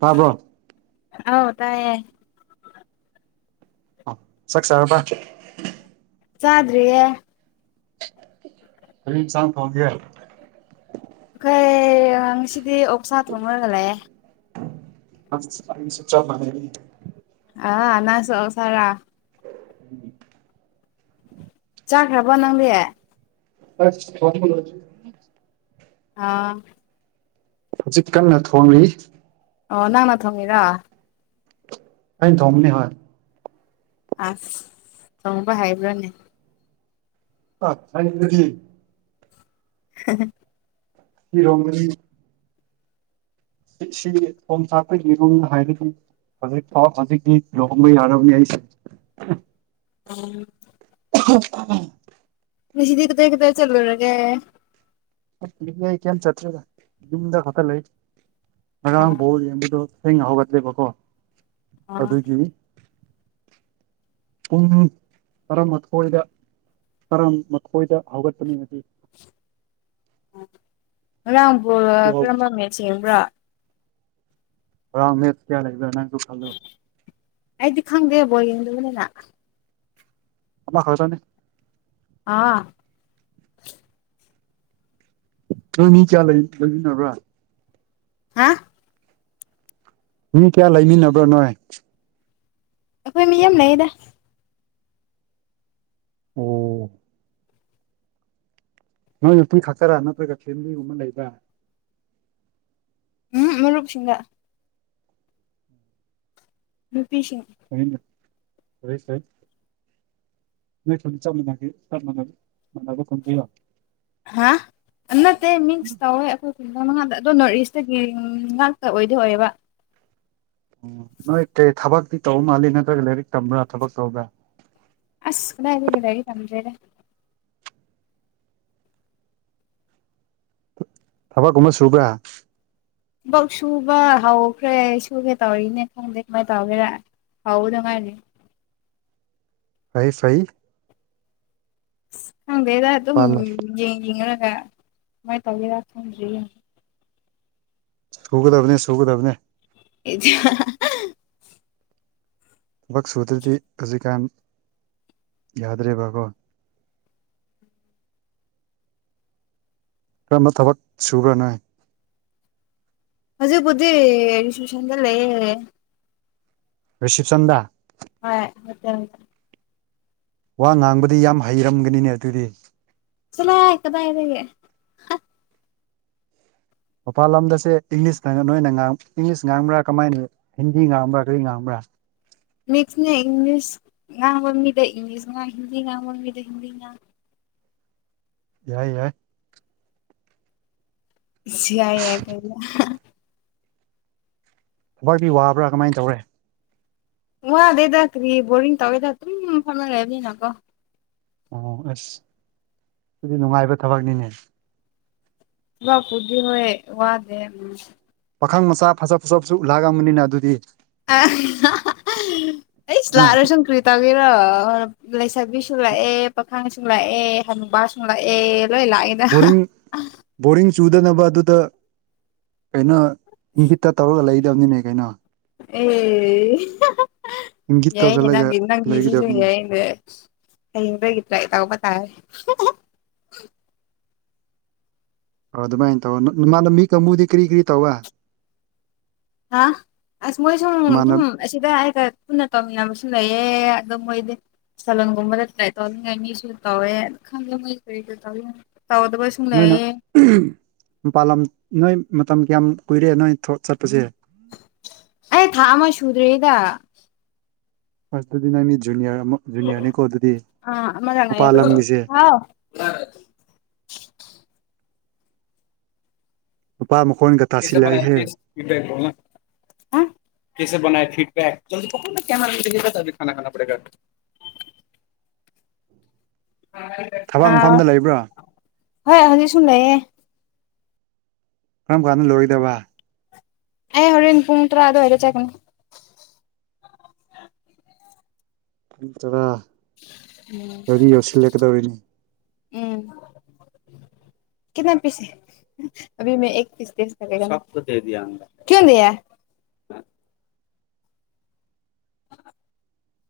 ꯇꯥꯕ꯭ꯔꯣ ꯑꯧ ꯇꯥꯏꯌꯦ ꯆꯥꯛ ꯆꯥꯔꯕ ꯆꯥꯗ꯭ꯔꯤꯍꯦ ꯀꯔꯤ ꯑꯦꯟꯁꯥꯡ ꯊꯣꯡꯒꯦ ꯑꯩꯈꯣꯏ ꯉꯁꯤꯗꯤ ꯑꯣꯛꯁꯥ ꯊꯣꯡꯔꯒ ꯂꯩꯑꯦ [unintelligible] ꯑ ꯅꯪꯁꯨ ꯑꯣꯛꯁꯔꯥ ꯎꯝ ꯆꯥꯈ꯭ꯔꯕ ꯅꯪꯗꯤ ꯑꯁ ꯊꯣꯡꯕ ꯂꯣꯏꯗꯔ꯭ꯤ ꯑꯥ ꯍꯧꯖꯤꯛ ꯀꯟꯅ ꯊꯣꯡꯂꯤ ꯑꯣ ꯅꯥꯟꯅ ꯊꯣꯡꯉꯔ ꯑꯩꯅ ꯊꯣꯡꯝꯅꯤ ꯍꯣꯏ ꯑꯁ ꯆꯪꯕ ꯍꯥꯏꯕ꯭ꯔꯥꯅꯦ ꯑ ꯊꯪꯗꯤ ꯍ ꯐꯤ ꯍꯣꯡꯒꯅꯤ ꯁꯤ ꯊꯣꯝ ꯆꯥꯛꯄ ꯌꯦꯔꯨꯝꯅ ꯍꯥꯏꯕ ꯑꯗꯨ ꯍꯧꯖꯤꯛ ꯍꯧꯖꯤꯛꯗꯤ ꯂꯍꯣꯡꯕꯩ ꯑꯔꯕꯤ ꯍꯥꯏ ꯎꯝ ꯎ ꯁꯤꯗꯤ ꯀꯗ ꯀꯗ ꯆꯜꯂꯨꯔꯒꯦ ꯑꯩ ꯀꯩ ꯆꯠꯇ꯭ꯔꯦꯗ ꯌꯨꯝꯗ ꯈꯛꯇ ꯂꯩ ꯉꯥꯔꯥꯡ ꯕꯣꯜꯌꯦꯡꯕꯗꯣ ꯊꯦꯡꯅ ꯍꯧꯒꯠꯂꯦꯕꯀꯣ ꯑꯣ ꯑꯗꯨꯒꯤ ꯄꯨꯡ ꯇꯔꯥꯃꯥꯊꯣꯏꯗ ꯇꯔꯥꯃꯥꯊꯣꯏꯗ ꯍꯧꯒꯠꯄꯅꯤꯕꯗꯤ ꯉꯔꯥꯡꯕꯨ ꯑꯗꯨ ꯀꯔꯝꯕ ꯉꯔꯥꯡ ꯃꯦꯁ ꯌꯦꯡꯕ꯭ꯔꯥ ꯑꯝꯃꯦ ꯀꯌꯥ ꯂ ꯂꯩ ꯅꯪꯒ ꯈꯜꯂꯣ ꯑꯩꯗꯤ ꯈꯪꯗꯦꯕꯣ ꯌꯦꯡꯗꯨꯅꯦꯅ ꯑꯃ ꯍꯁꯅꯦ ꯑꯥ ꯅꯣꯏ ꯃꯤ ꯀꯌꯥ ꯂꯩꯃꯤꯟꯅꯕ꯭ꯔꯥ ꯍꯥ ꯃꯤ ꯀꯌꯥ ꯂꯩꯃꯤꯟꯅꯕ꯭ꯔꯣ ꯅꯣꯏ ꯑꯩꯈꯣꯏ ꯃꯤ ꯑꯃ ꯂꯩꯗ ꯑꯣ ꯅꯣꯏ ꯅꯨꯄꯤ ꯈꯛꯇꯔꯥ ꯅꯠꯇ꯭ꯔꯒ ꯐꯦꯃꯤꯂꯤꯒꯨꯝꯕ ꯂꯩꯕ꯭ꯔꯥ ꯎꯝ ꯃꯨꯔꯨꯞꯁꯤꯡꯗ ꯔꯨꯄꯤꯁꯤꯡ ꯁꯥꯏ ꯁꯥꯏ ꯅ ꯈꯣꯂ ꯆꯝꯒꯦ ꯆꯅꯕ ꯈꯟꯖ ꯂꯣ ꯍꯥ ꯅꯠꯇꯦ ꯃꯤꯛꯁ ꯇꯧꯋꯦ ꯑꯩꯈꯣꯏ ꯈꯖꯪ ꯃꯉꯥꯗ ꯑꯗꯣ ꯅꯣꯔꯠ ꯏꯁꯇꯒꯤ ꯉꯥꯛꯇ ꯑꯣꯏꯗꯤ ꯑꯣꯏꯌꯦꯕ ꯑꯣ ꯅꯣꯏ ꯀꯩ ꯊꯕꯛꯇꯤ ꯇꯧꯕ ꯃꯥꯜꯂꯤ ꯅꯠꯇ꯭ꯔꯒ ꯂꯥꯏꯔꯤꯛ ꯇꯝꯕ꯭ꯔꯥ ꯊꯕꯛ ꯇꯧꯕ꯭ꯔꯥ ꯑꯁ ꯀꯥꯏꯗꯤꯒꯗꯔꯤ ꯇꯝꯗ꯭ꯔꯦꯗ ꯊꯕꯛ ꯑꯃ ꯁꯨꯕ꯭ꯔꯥ ꯕꯛ ꯁꯨꯕ ꯍꯧꯈ꯭ꯔꯦ ꯁꯨꯒꯦ ꯇꯧꯔꯤꯅꯦ ꯈꯪꯗꯦ ꯀꯃꯥꯏꯅ ꯇꯧꯒꯦꯔ ꯍꯥꯎꯗ ꯃꯥꯥꯏꯅꯦ ꯐꯩ ꯐꯩ ꯍꯪꯗꯦꯗ ꯑꯗꯨꯝ ꯄꯥꯜꯂꯣ ꯌꯦꯡ ꯌꯦꯡꯒ ꯀꯃꯥꯏꯅ ꯇꯧꯒꯦꯔ ꯈꯪꯗ꯭ꯔꯤ ꯁꯨꯒꯗꯕꯅꯦ ꯁꯨꯒꯗꯕꯅꯦ ꯏꯊꯤꯌꯥ ꯊꯕꯛ ꯁꯨꯗ꯭ꯔꯗꯤ ꯍꯧꯖꯤꯛꯀꯥꯟ ꯌꯥꯗ꯭ꯔꯦꯕꯀꯣ ꯀꯔꯝꯕ ꯊꯕꯛ ꯁꯨꯕ꯭ꯔ ꯅꯣꯏ ꯍꯧꯖꯤꯛꯕꯨꯗꯤ ꯔꯤꯁꯦꯞꯁꯟꯗ ꯂꯩꯌꯦ ꯔꯤꯁꯤꯞꯁꯟꯗꯗꯥ ꯍꯣꯏ ꯍꯣꯠꯇꯦꯜ ꯗ ꯋꯥ ꯉꯥꯡꯕꯗꯤ ꯌꯥꯝ ꯍꯩꯔꯝꯒꯅꯤꯅꯦ ꯑꯗꯨꯗꯤ ꯆꯂꯣꯍꯦ ꯀꯗꯥꯥꯏꯗꯒꯤ ꯃꯄꯥꯟ ꯂꯝꯗꯁꯦ ꯏꯪꯂꯤꯁꯇ ꯅꯣꯏꯅ ꯏꯪꯂꯤꯁ ꯉꯥꯡꯕ꯭ꯔꯥ ꯀꯃꯥꯏꯅ ꯍꯤꯟꯗꯤ ꯉꯥꯡꯕ꯭ꯔꯥ ꯀꯔꯤ ꯉꯥꯡꯕ꯭ꯔꯥ ꯃꯤꯁꯅꯦ ꯏꯪꯂꯤꯁ ꯉꯥꯡꯕ ꯃꯤꯗ ꯏꯪꯂꯤꯁ ꯉꯥꯡ ꯍꯤꯟꯗꯤ ꯉꯥꯡꯕ ꯃꯤꯗ ꯍꯤꯟꯗꯤ ꯉꯥꯡ ꯌꯥꯏ ꯌꯥꯏ ꯁꯤ ꯌꯥꯏ ꯌꯥꯏ ꯀꯥꯢꯅ ꯋꯥꯗꯤ ꯋꯥꯕ꯭ꯔꯥ ꯀꯃꯥꯏꯟ ꯇꯧꯔꯦ ꯋꯥꯗꯦꯗ ꯀ꯭ꯔꯤ ꯕꯣꯔꯤꯡ ꯇꯧꯔꯒ ꯐꯃ ꯐꯃ ꯂꯩꯕꯅꯤꯅꯒꯣ ꯑꯣ ꯑꯁ ꯑꯗꯨꯗꯤ ꯅꯨꯡꯉꯥꯏꯕ ꯊꯕꯛꯅꯤꯅꯦ ꯋꯥꯄꯨꯗꯤ ꯍꯣꯢ ꯋꯥꯗꯦ ꯄꯥꯈꯪ ꯃꯆꯥ ꯐꯖꯕ ꯐꯖꯕꯁꯨ ꯂꯥꯛꯂꯝꯒꯅꯤꯅ ꯑꯗꯨꯗꯤ [unintelligible] ꯑꯦ ꯏꯁ ꯑ ꯂꯥꯛꯔꯁꯨ ꯀꯔꯤ ꯇꯧꯒꯦꯔꯣ ꯂꯩꯁꯥꯕꯤꯁꯨ ꯂꯥꯛꯑꯦ ꯄꯥꯈꯥꯡꯁꯨ ꯂꯥꯛꯑꯦ ꯍꯅꯨꯕꯥꯁꯨ ꯂꯥꯛꯑꯦ ꯂꯣꯏ ꯂꯥꯛꯑꯦ ꯕꯣꯔꯤꯡ ꯕꯣꯔꯤꯡ ꯆꯨꯗꯅꯕ ꯑꯗꯨꯗ ꯀꯩꯅꯣ ꯏꯪꯒꯤꯠꯇ ꯇꯧꯔꯒ ꯂꯩꯗꯕꯅꯤꯅꯦ ꯀꯩꯅꯣ ꯑꯦ ꯏꯪꯒꯤꯠ ꯌꯥꯏꯅꯦ ꯇꯧꯁꯤꯜꯂꯒ ꯅꯪ ꯅꯪꯒꯤꯁꯤꯁꯨ ꯂꯩꯒꯗꯕꯅꯤ ꯌꯥꯏꯅꯦ ꯍꯌꯦꯡꯗꯒꯤ ꯇ꯭ꯔꯥꯢ ꯇꯥꯎꯕ ꯇꯥꯥꯔꯦ ꯑꯣ ꯑꯗꯨꯃꯥꯏꯅ ꯇꯧ ꯏꯃꯥꯅ ꯃꯤ ꯀꯥꯡꯕꯨꯗꯤ ꯀꯔꯤ ꯀꯔꯤ ꯇꯧꯋꯦ ꯍꯥ ꯑꯁ ꯃꯣꯏꯁꯨ ꯅꯃꯥꯟꯅ ꯇꯨꯝ ꯑꯁꯤꯗ ꯑꯩꯒ ꯄꯨꯟꯅ ꯇꯧꯃꯤꯟꯅꯕꯁꯨ ꯂꯩꯌꯦ ꯑꯗꯨ ꯃꯣꯏꯗꯤ ꯁꯂꯣꯟꯒꯨꯝꯕꯗꯥ ꯇꯧꯅꯤꯡꯉꯥꯏ ꯃꯤꯁꯨ ꯇꯧꯋꯦ ꯈꯪꯗꯦ ꯃꯣꯢ ꯀ꯭ꯔꯤ ꯀ꯭ꯔꯤ ꯇꯧ ꯇꯗꯕꯁꯨ ꯅꯣꯏꯅ ꯃꯄꯥꯥꯟ ꯂꯝ ꯅꯣꯏ ꯃꯇꯝ ꯀꯌꯥꯝ ꯀꯨꯏꯔꯦ ꯅꯣꯏ ꯊꯕꯛ ꯆꯠꯄꯁꯦ ꯑꯩ ꯊꯥ ꯑꯃ ꯁꯨꯗ꯭ꯔꯦꯗ ꯑꯁ ꯑꯗꯨꯗꯤ ꯅꯪꯒꯤ ꯖꯨꯅꯤꯌꯔ ꯑꯃ ꯖꯨꯅꯤꯌꯔꯅꯤꯀꯣ ꯑꯗꯨꯗꯤ ꯑꯥ ꯑꯃꯔꯛ ꯃꯄꯥꯜ ꯉꯥꯏꯌꯣꯀꯣ ꯂꯝꯒꯤꯁꯦ ꯍꯥꯎ [unintelligible] ꯅꯨꯄꯥ ꯃꯈꯣꯟ [unintelligible] ꯀꯦꯁꯦ ꯕꯅꯥꯌꯦ ꯐꯤꯗꯕꯦꯛ [unintelligible] ꯊꯕꯛ ꯑ ꯃꯐꯝꯗ ꯂꯩꯕ꯭ꯔꯥ ꯍꯣꯏ ꯍꯧꯖꯤꯛ ꯁꯨꯝ ꯂꯩꯌꯦ ꯀꯔꯝ ꯀꯥꯟꯗ ꯂꯣꯏꯗꯕ ꯑꯩ ꯍꯣꯔꯦꯟ ꯄꯨꯡ ꯇ꯭ꯔꯥ ꯑꯗꯨ ꯋꯥꯢꯗ ꯆꯠꯀꯦꯅ ꯃꯤꯆꯔꯥ ꯎꯝ ꯎꯝ ꯀꯤꯠꯅ ꯄꯤꯁ [unintelligible]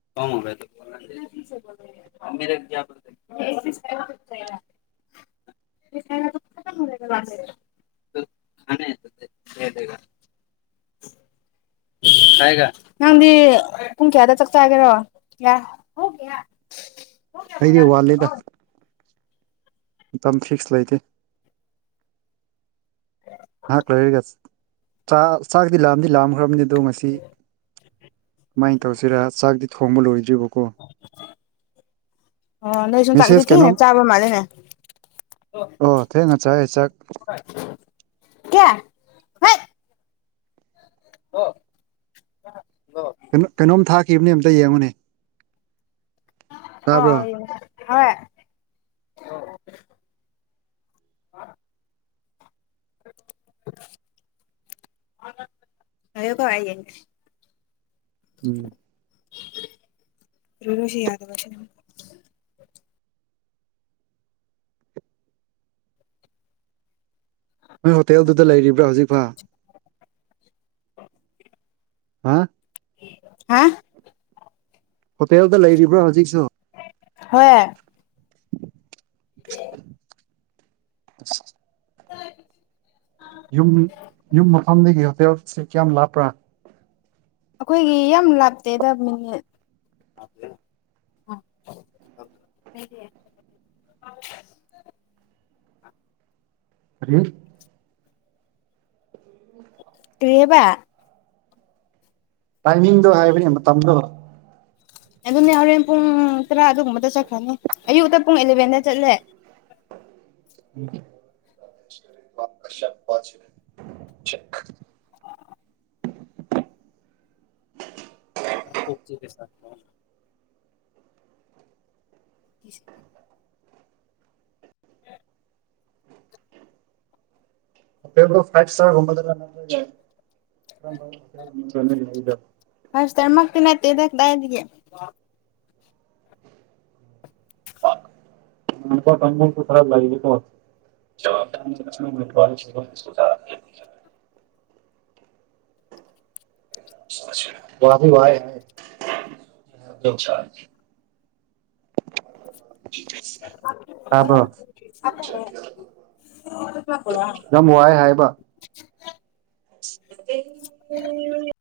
[unintelligible] [unintelligible] [inaudible] [unintelligible] [unintelligible] ꯅꯪꯗꯤ ꯄꯨꯡ ꯀꯌꯥꯗ ꯆꯥꯛ ꯆꯥꯒꯦꯔꯣ ꯌꯥ [inaudible] ꯑꯩꯗꯤ ꯋꯥꯠꯂꯦꯗ ꯃꯇꯝ ꯐꯤꯛꯁ ꯂꯩꯇꯦ ꯉꯥꯏꯍꯥꯛ ꯂꯩꯔꯒ ꯆꯥꯛ ꯆꯥꯛꯗꯤ ꯂꯥꯝꯗꯤ ꯂꯥꯝꯈ꯭ꯔꯕꯅꯤ ꯑꯗꯣ ꯉꯁꯤ ꯀꯃꯥꯏꯅ ꯇꯧꯁꯤꯔ ꯆꯥꯛꯇ ꯊꯣꯡꯕ ꯂꯣꯏꯗ꯭ꯔꯤꯕꯀꯣ ꯑꯣ ꯅꯣꯏ ꯆꯥꯛꯇꯤ ꯃꯦꯁꯦꯁ ꯊꯦꯡꯅ ꯀꯩꯅꯣꯝ ꯆꯥꯕ ꯃꯥꯜꯂꯤꯅꯦ ꯑꯣ ꯊꯦꯡ ꯅ ꯆꯥꯢ ꯆꯥꯛ ꯀꯌꯥ ꯑꯣ ꯀꯩꯅꯣꯝ ꯀꯩꯅꯣꯝ ꯊꯥꯈꯤꯕꯅꯦ ꯑꯝꯇ ꯌꯦꯡꯉꯨꯅꯦ ꯑꯣ ꯇꯥꯕ꯭ꯔꯣ ꯑꯣ ꯌꯦꯡꯒꯦ [inaudible] ꯉꯥꯏꯌꯨꯀꫭ ꯑꯌꯦꯡꯁꯤ ꯎꯝ ꯔꯨꯔꯨꯁꯤꯦꯌꯥꯗꯕꯁꯦ ꯅꯣꯏ ꯍꯣꯇꯦꯜꯗꯨꯗ ꯂꯩꯔꯤꯕ꯭ꯔꯥ ꯍꯧꯖꯤꯛꯐꯥꯎ [unintelligible] ꯍꯥ ꯍꯥ ꯍꯣꯇꯦꯜꯗ ꯂꯩꯔꯤꯕ꯭ꯔꯣ ꯍꯧꯖꯤꯛꯁꯨ ꯍꯣꯏ [inaudible] ꯌꯨꯝ ꯌꯨꯝ ꯃꯐꯝꯗꯒꯤ ꯍꯣꯇꯦꯜꯁꯦ ꯀꯌꯥꯝ ꯂꯥꯞꯄ꯭ꯔꯥ ꯑꯩꯈꯣꯏꯒꯤ ꯌꯥꯝ ꯂꯥꯞꯇꯦꯗ ꯃꯤꯅꯤꯠ ꯑ [inaudible] ꯀꯔꯤ ꯀꫪꯤ ꯍꯥꯏꯕ ꯇꯥꯏꯃꯤꯡꯗꯣ ꯍꯥꯏꯕꯅꯤ ꯃꯇꯝꯗꯣ ꯑꯗꯨꯅꯦ ꯍꯣꯔꯦꯟ ꯄꯨꯡ ꯇꯔꯥ ꯑꯗꯨꯒꯨꯝꯕꯗ ꯆꯠꯈ꯭ꯔꯅꯤ ꯑꯌꯨꯛꯇ ꯄꯨꯡ ꯑꯦꯂꯚꯦꯟꯗ ꯆꯠꯂꯦ [inaudible] [unintelligible] [unintelligible] ꯍꫭꯇꯦꯜꯗꫭ ꯉꯥꯏꯟ ꯁꯇꯥꫪꯒꯨꯝ [unintelligible] ꯐꯥꯏꯞ ꯁꯇꯔ ꯃꯛꯇꯤ ꯅꯠꯇꯦꯗ ꯀꯗꯥꯏꯗꯒꯤ [unintelligible] ꯋꯥꯗꯤ ꯋꯥꯏꯌꯦ ꯑꯗꯨ [inaudible] ꯇꯕꯔꫭ ꯌꯥꯝ ꯋꯥꯏ ꯍꯥꯏꯕ [unintelligible]